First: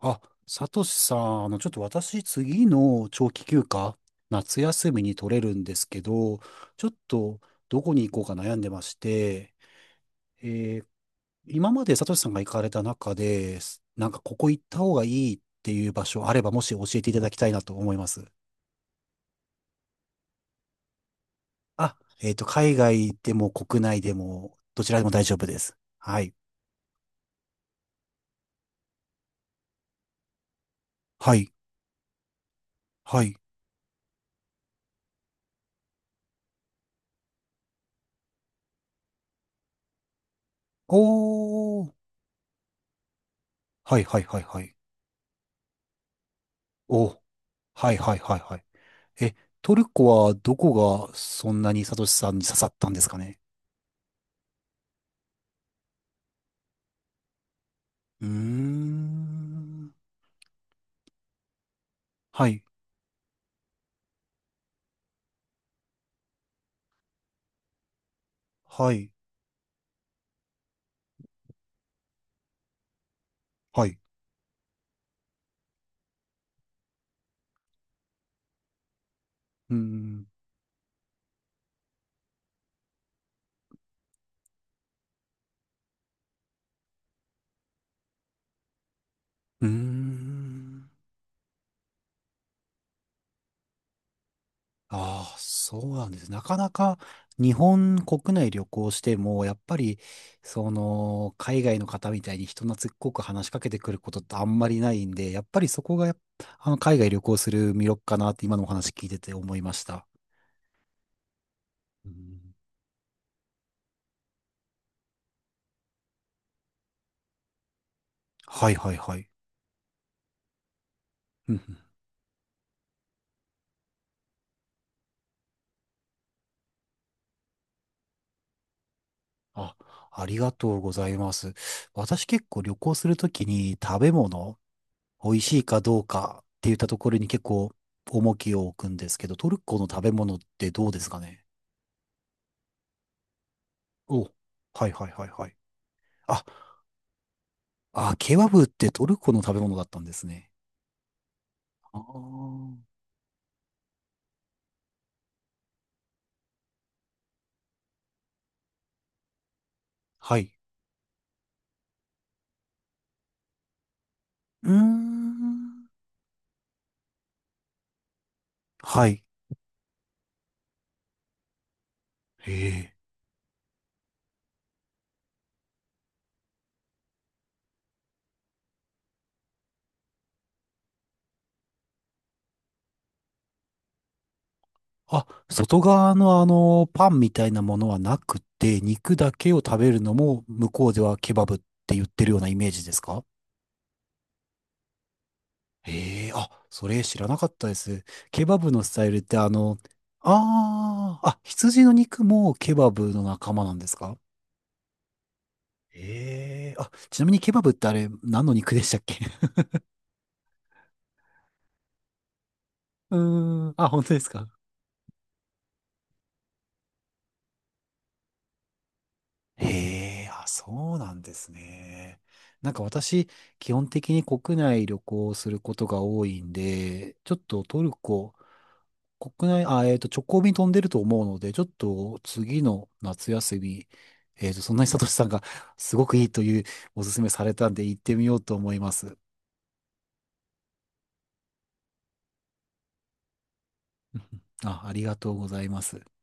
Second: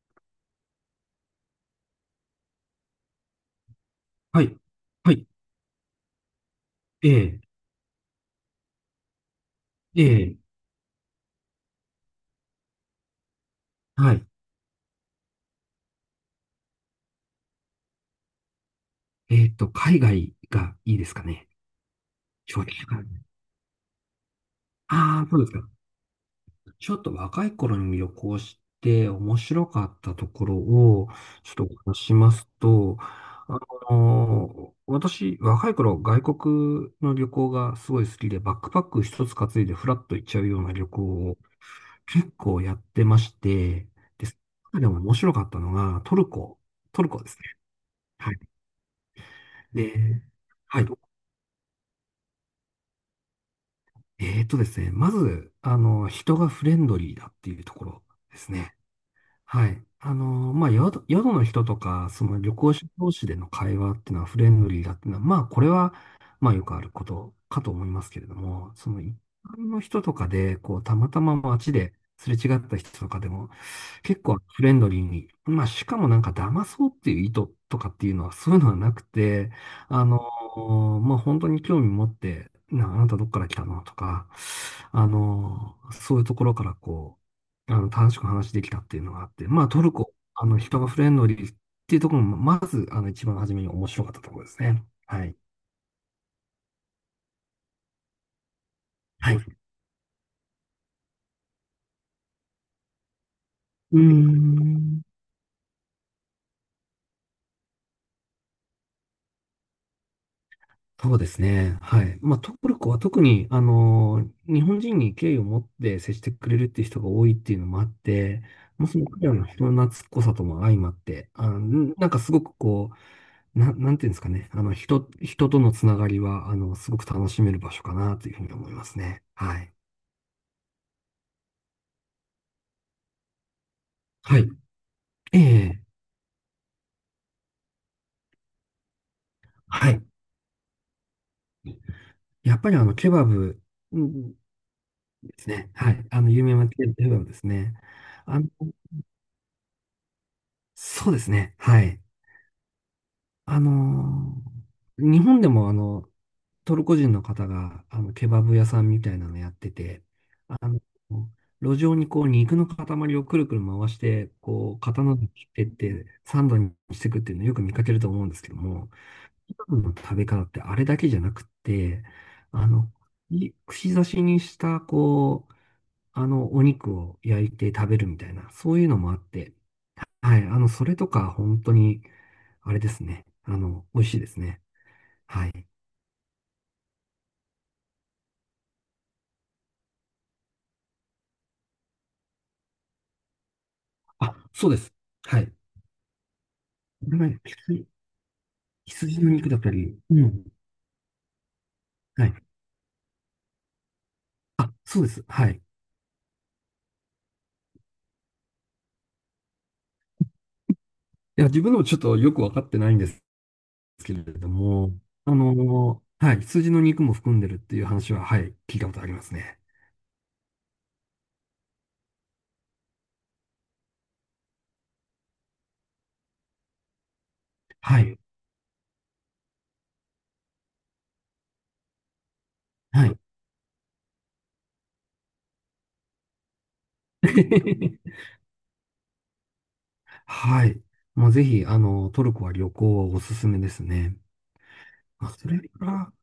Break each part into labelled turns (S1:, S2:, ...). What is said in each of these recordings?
S1: あ、サトシさん、ちょっと私、次の長期休暇、
S2: はい。
S1: 夏休み
S2: は
S1: に
S2: い。
S1: 取れるんですけど、ちょっ
S2: ええ、
S1: と、どこに行こうか悩んでまして、
S2: ええ、
S1: えー今までサトシさんが行かれた中で、なん
S2: は
S1: か
S2: い。
S1: ここ行った方がいいっていう場所あれば、もし教えていただきたいなと思います。
S2: 海外がいいですかね？
S1: あ、
S2: 正直。
S1: 海外でも国内でも、どちらでも
S2: あ
S1: 大
S2: あ、
S1: 丈
S2: そうで
S1: 夫
S2: す
S1: で
S2: か。
S1: す。はい。
S2: ちょっと若い頃に旅行して面白かったところを、
S1: は
S2: ち
S1: い。
S2: ょっとお話ししますと、
S1: はい。
S2: 私、若い頃、外国の旅行がすごい好きで、バックパック一つ担いでフラッと行っちゃうような旅行を
S1: おー。
S2: 結構やってまして、
S1: はいはい
S2: で、そ
S1: はいはい。
S2: の中でも面白かったのが、トルコ、トル
S1: お
S2: コですね。
S1: はいはい
S2: は
S1: はいは
S2: い。
S1: い。え、トル
S2: で、
S1: コはど
S2: はい。
S1: こがそんなにサトシさんに刺さったんですかね？
S2: えーとですね、まず、人がフレンドリーだっていうところ
S1: うー
S2: ですね。はい。
S1: ん。
S2: まあ、宿の人とか、その
S1: は
S2: 旅
S1: い、
S2: 行者同士での会話っていうのはフレンドリーだっていうのは、まあ、これは、まあ、よくあることかと思いますけれども、そ
S1: は
S2: の
S1: い、
S2: 一般の人とかで、こう、たまたま街ですれ違った人とかでも、
S1: はい。
S2: 結構フレンドリーに、まあ、しかもなんか騙そうっていう意図とかっていうのは、そういうのはなくて、
S1: うー
S2: あの
S1: ん。
S2: まあ、本当に興味持って、あなたどっから来たのとか、そういうところからこう、楽しく話できたっていうのがあって、ま
S1: う
S2: あ、
S1: ー
S2: トルコ、人が
S1: ん。
S2: フレンドリーっていうところも、まず、一番初めに面白かったところですね。は
S1: あ
S2: い。
S1: あ、そうなんです。なかなか日本国内旅行して
S2: はい。
S1: も、や
S2: う
S1: っぱり、その、海外の方みたいに人懐っこく話しかけてく
S2: ー
S1: ることってあんまりな
S2: ん。
S1: いんで、やっぱりそこがやっぱ、海外旅行する魅力かなって今のお話聞いてて思いました。
S2: そうですね。は
S1: う
S2: い。まあ、ト
S1: ん
S2: ルコは特に、日本人に敬意を持って接してくれるっていう人が多いっていうのもあって、
S1: はい
S2: もう
S1: はい
S2: その
S1: は
S2: 彼
S1: い。
S2: らの人の懐っこさとも相まって、
S1: うん
S2: なんかすごくこう、なんていうんですかね。人とのつながりは、すごく楽しめる場所かなというふうに思いますね。はい。
S1: あ、ありがとうございます。私結構旅行するときに食べ
S2: は
S1: 物、美
S2: い。え
S1: 味しいか
S2: え、
S1: どうかって言ったところに結構重きを置くんですけど、トルコの
S2: はい。
S1: 食べ物ってどうですかね？
S2: やっぱりケバブう
S1: お、は
S2: んで
S1: いはいはいは
S2: す
S1: い。
S2: ね。はい。
S1: あ、
S2: 有名なケバブですね。
S1: あ、ケ
S2: あの、
S1: バブってトルコの食べ物だったんですね。
S2: そうですね。は
S1: あ
S2: い。
S1: ー
S2: あのー日本でもトルコ人の方が、ケバブ屋さんみたいなのやってて、
S1: はい。
S2: あの、路上にこう、肉の塊をくるくる回して、
S1: うー
S2: こう、刀で切ってっ
S1: ん。
S2: て、サンドにしていくっていうのをよく見かけると思うんですけども、
S1: はい。
S2: ケバブの食べ方ってあれだけじゃなくって、
S1: へ
S2: あの、
S1: え。
S2: 串刺しにした、こう、お肉を焼いて食べるみたいな、そういうのもあって、はい、それとか、本当に、あれですね。美味しいですね。
S1: あ、
S2: はい。
S1: 外側のパンみたいなものはなくて、肉だけを食べるのも向こうではケバブって言ってるようなイメージですか？
S2: あ、そうです。はい。こ
S1: ええあ、それ
S2: れ
S1: 知らな
S2: が
S1: かったで
S2: 羊、
S1: す。ケバブのスタイル
S2: 羊
S1: っ
S2: の
S1: て
S2: 肉だったり、うん。
S1: ああ、あ、羊の肉
S2: はい。
S1: もケバブの仲間なんですか？
S2: あ、そうです。はい。
S1: ええあ、ちなみにケバブってあれ何の肉でしたっけ？
S2: いや、自分でもちょっとよくわかってないんで
S1: う
S2: す
S1: ーん、あ、本
S2: け
S1: 当で
S2: れ
S1: すか？
S2: ども、はい、羊の肉も含んでるっていう話は、はい、聞いたことありますね。
S1: ええあ、そうなんですね。なんか私、基本的に国内旅行をすることが多いんで、ちょっとトル
S2: はい。
S1: コ、国内、あ、直行便飛んでると思うので、ちょっと次の
S2: はい。
S1: 夏休み、そんなにさとしさんが すごくいいというおすすめされたんで行ってみ ようと思います。
S2: はい。まあ、ぜひ、トルコは旅行はおすすめですね。
S1: うんあ、ありが
S2: あ、
S1: とう
S2: そ
S1: ご
S2: れ
S1: ざいま
S2: か
S1: す。
S2: ら、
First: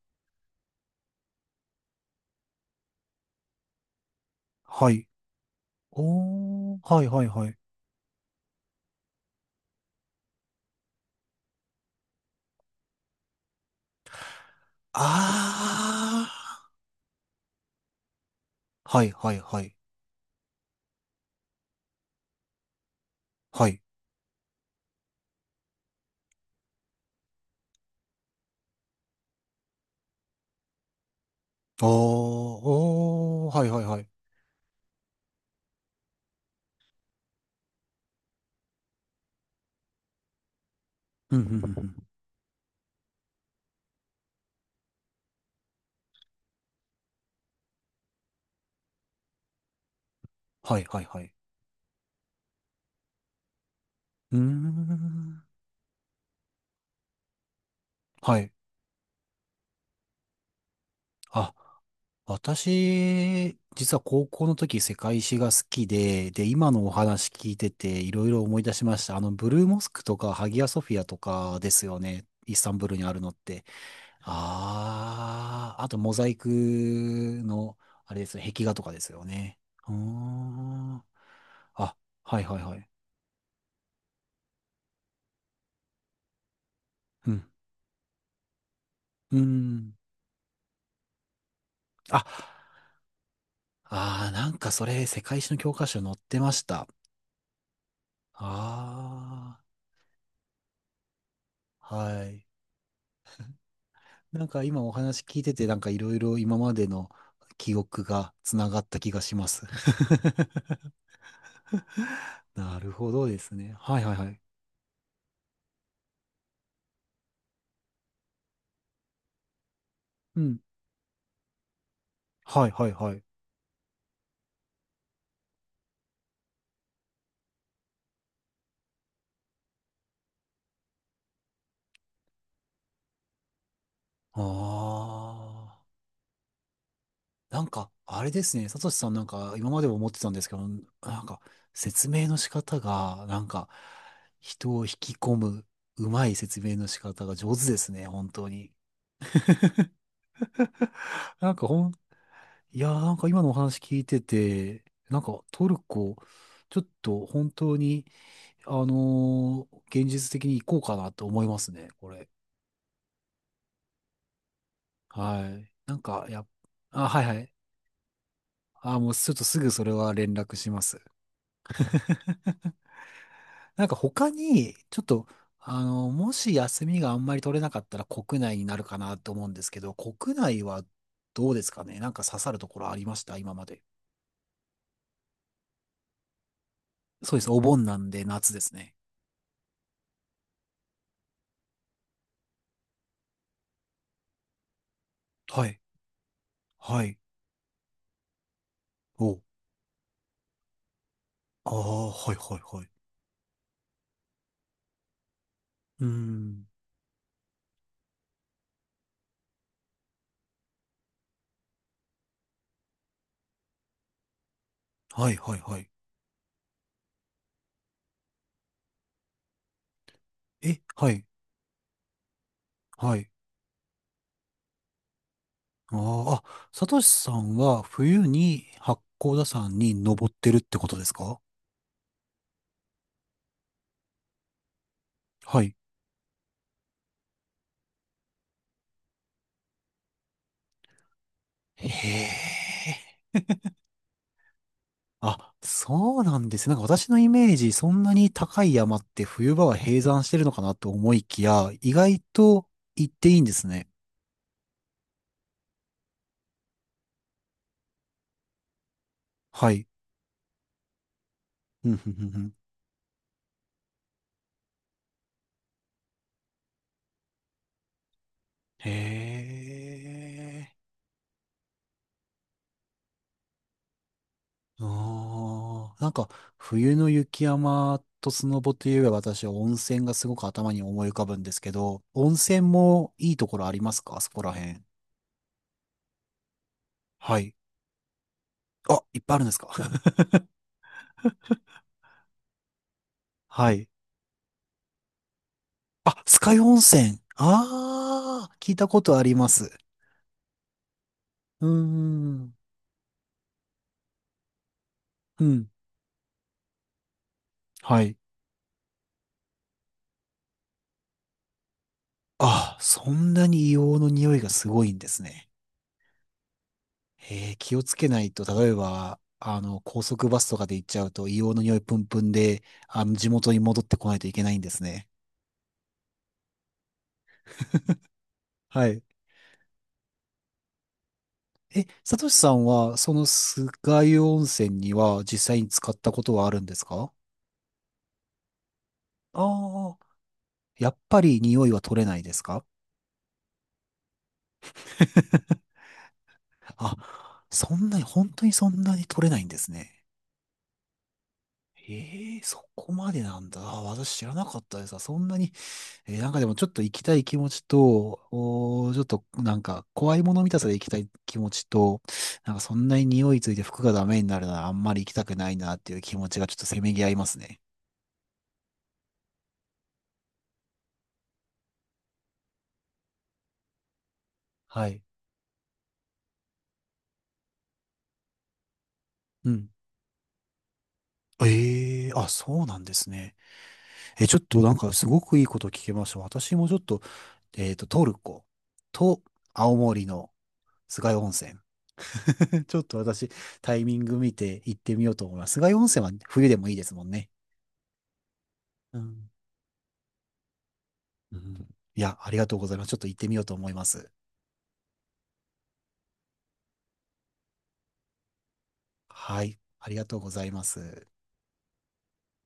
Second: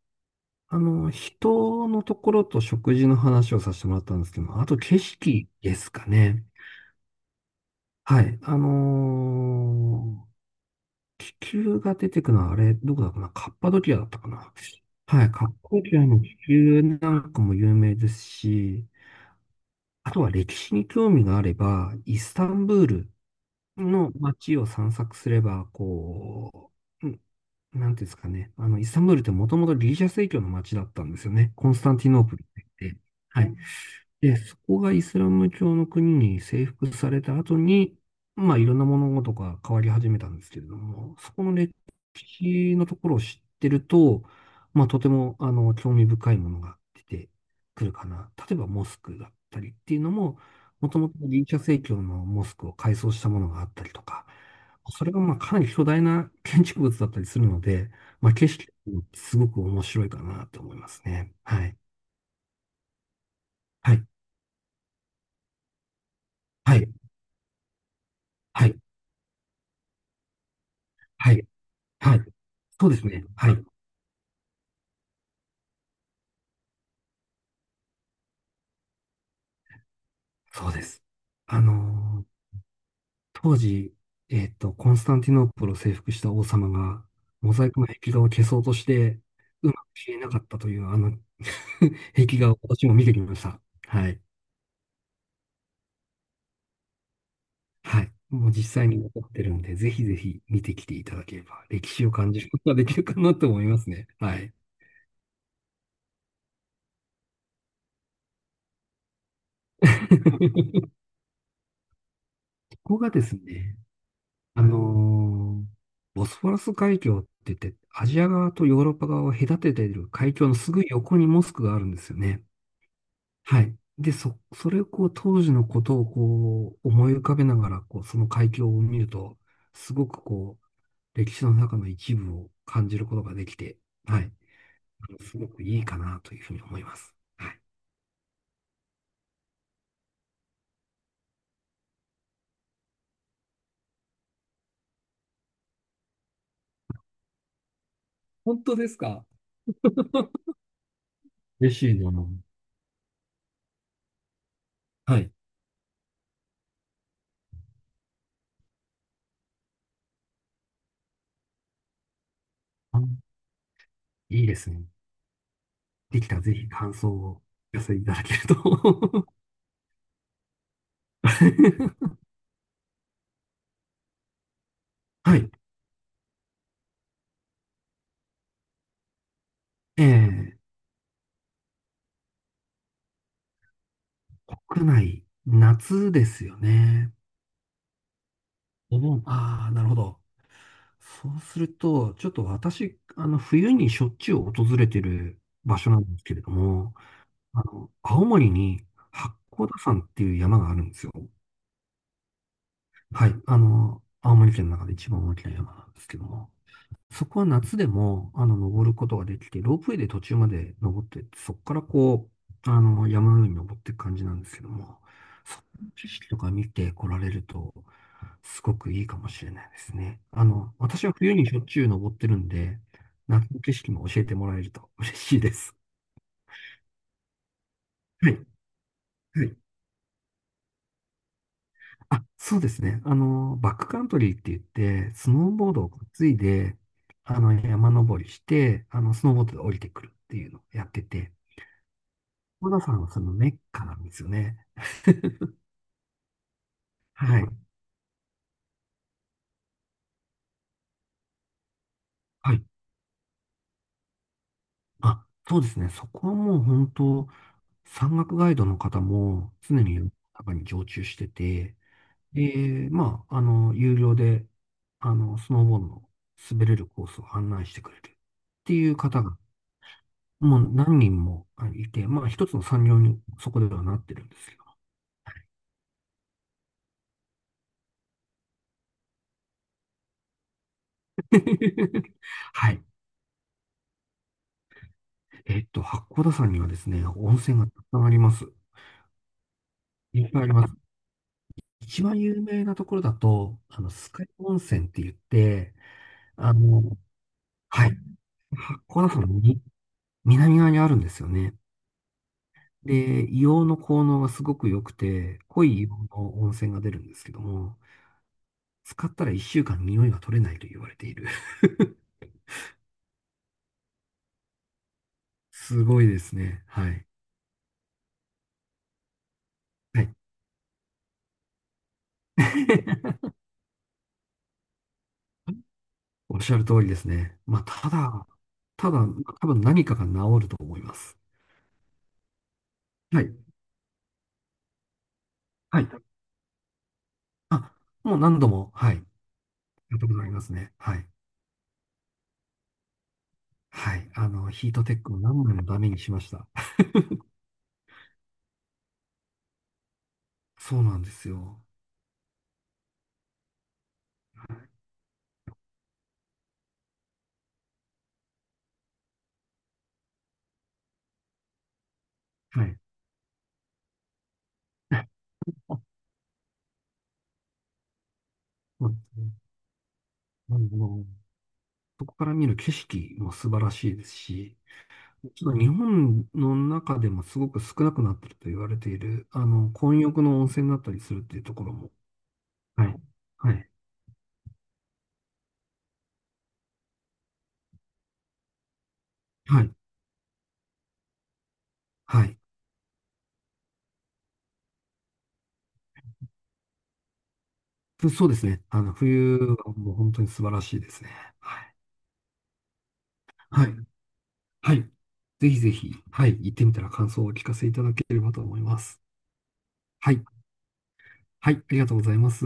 S2: 人のところと食事の話をさせてもらったんですけども、あと
S1: は
S2: 景
S1: い。
S2: 色ですかね。
S1: おー、はいはいはい。
S2: はい。気球が出てくのは、あれ、どこだかなカッパドキアだったかな？はい。カッパドキアの
S1: あ
S2: 気球なんかも有名ですし、
S1: ー、はいはいはい。
S2: あとは歴史に興味があれば、イスタンブール
S1: はい。
S2: の街を散策すれば、こう、なんていうんですかね。イスタンブールってもともとギリシャ正教の街だったんですよね。コンス
S1: おー、
S2: タンティノープルって言って。は
S1: お
S2: い。
S1: ー、はいはいはい。
S2: で、そこがイスラム教の国に征服された後に、まあいろんな物事が変わり始めたんですけれども、そ
S1: うんう
S2: こ
S1: んう
S2: の
S1: んう
S2: 歴
S1: ん。
S2: 史のところを知ってると、まあとても興味深いものが出てくるかな。例えばモスクだったりっていうのも、
S1: はい
S2: もと
S1: はい
S2: もと
S1: はい。
S2: ギリシャ正教のモスクを改装したものがあったりとか、
S1: うー
S2: それがまあ
S1: ん。
S2: かなり巨大な建築物だったりするので、まあ
S1: は
S2: 景
S1: い。
S2: 色もすごく面白いかなと思いますね。
S1: あ
S2: はい。
S1: 私、実
S2: は
S1: は
S2: い。
S1: 高校の時世界史が好きで、で、今
S2: は
S1: の
S2: い。
S1: お話聞いてていろいろ思い
S2: は
S1: 出
S2: い。
S1: しました。ブルーモスクとかハギアソフィアと
S2: はい。
S1: かですよ
S2: はい。
S1: ね。イスタンブー
S2: そう
S1: ル
S2: で
S1: に
S2: す
S1: ある
S2: ね。
S1: のっ
S2: は
S1: て。
S2: い。
S1: ああ、あとモザイクの、あれですよ、壁画とかですよね。うー
S2: そうで
S1: ん。
S2: す。あ
S1: あ、
S2: の
S1: はい
S2: ー
S1: はいはい。
S2: 当時、コンスタンティノープルを征服した王様が、
S1: うん。
S2: モザイクの壁画を消そうとして、
S1: うー
S2: うまく
S1: ん。
S2: 消えなかったという、
S1: あ、
S2: 壁画を私も見てきました。はい。
S1: ああ、なんかそれ世界史の教科書に載ってました。
S2: はい。もう実際に残ってる
S1: あ
S2: んで、ぜひぜひ見てきていただければ、歴
S1: あ、
S2: 史を
S1: は
S2: 感じ
S1: い。
S2: ることができるかなと思いますね。は
S1: なん
S2: い。
S1: か今お話聞いてて、なんかいろいろ今までの記憶がつながった気がします。なる
S2: ここが
S1: ほ
S2: で
S1: ど
S2: す
S1: ですね。
S2: ね、
S1: はいはいはい。
S2: あのーボスフォラス海峡って言って、アジア側とヨーロッパ側を隔てている海
S1: う
S2: 峡の
S1: ん。
S2: すぐ横にモスクがあるんですよね。
S1: はいはいはい。
S2: はい。で、それをこう、当時のことをこう、思い浮かべながら、こう、その海峡を見ると、すごくこう、歴史の中の一部を感じることができて、はい。
S1: あ
S2: すごくい
S1: あ。
S2: いかなというふうに思います。は
S1: な
S2: い。
S1: んか、あれですね。サトシさんなんか今までも思ってたんですけど、なんか説明の仕方が、なんか人を引き込む、うまい説明の仕方が上手ですね。本当
S2: 本
S1: に。
S2: 当ですか？
S1: なんか
S2: 嬉しいな。
S1: いやーなんか今のお話聞いてて、な
S2: は
S1: ん
S2: い。
S1: かトルコ、ちょっと本当に現実的に行こうかなと思いますね、これ。
S2: あ、いいですね。
S1: はい。なん
S2: で
S1: か、
S2: きたらぜひ感
S1: あ、
S2: 想を
S1: はいは
S2: お
S1: い。
S2: 寄せいただける
S1: あ、もう
S2: と。
S1: ちょっとすぐそれは連絡します。なんか他に、ちょっと、
S2: はい。
S1: もし休みがあんまり取れなかったら国内になるかなと思うんですけど、
S2: え
S1: 国
S2: え、
S1: 内はどうですかね？なんか刺さるところありました今まで？
S2: 国内、夏ですよね。
S1: そうです。お盆なんで夏ですね。
S2: お盆。ああ、なるほど。そうすると、ちょっと私、冬にしょっちゅう訪れてる
S1: は
S2: 場
S1: い。
S2: 所なんですけれども、
S1: はい。
S2: 青森に八
S1: お。
S2: 甲田山っていう山があるんですよ。
S1: ああ、はいはいはい。
S2: はい。青森県の中で一番大きな山なんで
S1: うー
S2: すけども。
S1: ん。
S2: そこは夏でも、登ることができて、ロープウェイで途中まで登ってって、そこからこう、山の上に登っていく感じなんですけども、
S1: はいはい
S2: そ
S1: はい。
S2: の景色とか見て来られると、すごくいいかもしれないですね。
S1: え、
S2: 私
S1: は
S2: は
S1: い。
S2: 冬にしょっちゅう登ってるんで、
S1: はい。
S2: 夏の景色も教えてもらえると嬉しいです。
S1: あーあ、サトシさんは冬
S2: はい。
S1: に八甲
S2: は
S1: 田
S2: い。
S1: 山に登ってるってことですか？
S2: あ、そうですね。バックカントリーって言って、スノー
S1: は
S2: ボー
S1: い。
S2: ドを担いで、山登りして、スノーボードで降りてくるっていうのをやってて、
S1: へ
S2: 小田さんは
S1: え。
S2: そのメッカなんですよね。
S1: あ、そうなんですね。なんか私のイ
S2: はい。は
S1: メー
S2: い
S1: ジ、そんなに高い山って冬場は閉山してるのかなと思いきや、意外
S2: はい。
S1: と行っていいんですね。
S2: あ、そうですね。そこはもう本当、山岳ガイドの方も
S1: は
S2: 常
S1: い。
S2: に中に常駐してて、
S1: うんうんうんうん
S2: で、まあ、有料で、スノーボードの滑れるコースを案内してくれるっていう方が、
S1: へ
S2: も
S1: え。
S2: う何人もあいて、まあ、一つの産業にそこではなってるんですけど。
S1: ああ、なんか、冬の雪山とスノボといえば私は温泉がすごく頭に思い浮かぶんですけど、温泉
S2: はい。
S1: もいいところありますかそこら辺？
S2: 八甲田山にはですね、温
S1: はい。
S2: 泉がたくさんあります。
S1: あ、いっぱいあるんですか？
S2: いっぱいあります。一番有名なところだと、
S1: はい。
S2: 酸ヶ湯温泉って言って、
S1: あ、酸ヶ
S2: あ
S1: 湯温
S2: の、
S1: 泉。
S2: はい、
S1: ああ、聞いたこ
S2: こ
S1: と
S2: 甲
S1: あ
S2: の
S1: りま
S2: に
S1: す。
S2: 南側にあるんですよね。
S1: うーん。
S2: で、硫黄の効能がすごく良くて、
S1: う
S2: 濃
S1: ん。
S2: い硫黄の温泉が出るんですけども、
S1: はい。
S2: 使ったら1週間匂いが取れないと言われている。
S1: あ、そんなに硫黄の匂いがすごいんですね。
S2: すごいですね。はい。
S1: 気をつけないと、例えば、高
S2: はい。
S1: 速バスとかで行っちゃうと、硫黄の匂いプンプンで、地元に戻ってこないといけないんですね。
S2: おっしゃる通りですね。まあ、た だ、
S1: は
S2: ただ、
S1: い。
S2: 多分何かが治ると思います。
S1: え、サトシさんは、そ
S2: は
S1: の
S2: い。
S1: 酸ヶ湯温泉には実際に
S2: はい。
S1: 使ったことはあるんですか？
S2: あ、もう何度も、はい。や
S1: ああ
S2: ったことありますね。
S1: ー、や
S2: は
S1: っ
S2: い。
S1: ぱり匂いは取れないですか？
S2: はい。ヒートテックを何枚も ダメにしました。
S1: あ、そんなに、本当にそんなに取れないんですね。
S2: そうなんですよ。
S1: ええそこまでなんだ。あ私知らなかったです。あそんなになんかでもちょっと行きたい気持ちと、ちょっとなんか怖いもの見たさで行きたい気持ちと、なんか
S2: は
S1: そ
S2: い。
S1: んなに匂いついて服がダメになるならあんまり行き たくないなっていう気持ちがちょっとせめぎ合いますね。
S2: そうですね。あのそこから見る景色も素晴らしいですし、
S1: はい。
S2: ちょっと日本の中でもすごく少なくなってると言われている、
S1: うん。
S2: 混浴の温泉だったりするっていうところも、
S1: ええあ、そうなん
S2: は
S1: で
S2: い、
S1: すね。
S2: はい、
S1: え、ちょっとなんかすごくいいこと聞けました。私もちょっと、トルコと
S2: はい、
S1: 青森の菅井温泉。
S2: はい。
S1: ちょっと私、タイミング見て行ってみようと思います。菅井温泉は冬でもいいですもんね。
S2: そうですね。
S1: うん
S2: 冬はもう本当に素晴らしいですね。
S1: う
S2: は
S1: ん
S2: い、
S1: いや、ありがとうございます。ちょっと行ってみようと
S2: は
S1: 思
S2: い、
S1: います。
S2: はい。ぜひぜひ、はい、行ってみたら感想をお聞かせいただければと思います。
S1: はい。ありが
S2: は
S1: とう
S2: い。
S1: ございます。
S2: はい、ありがとうございます。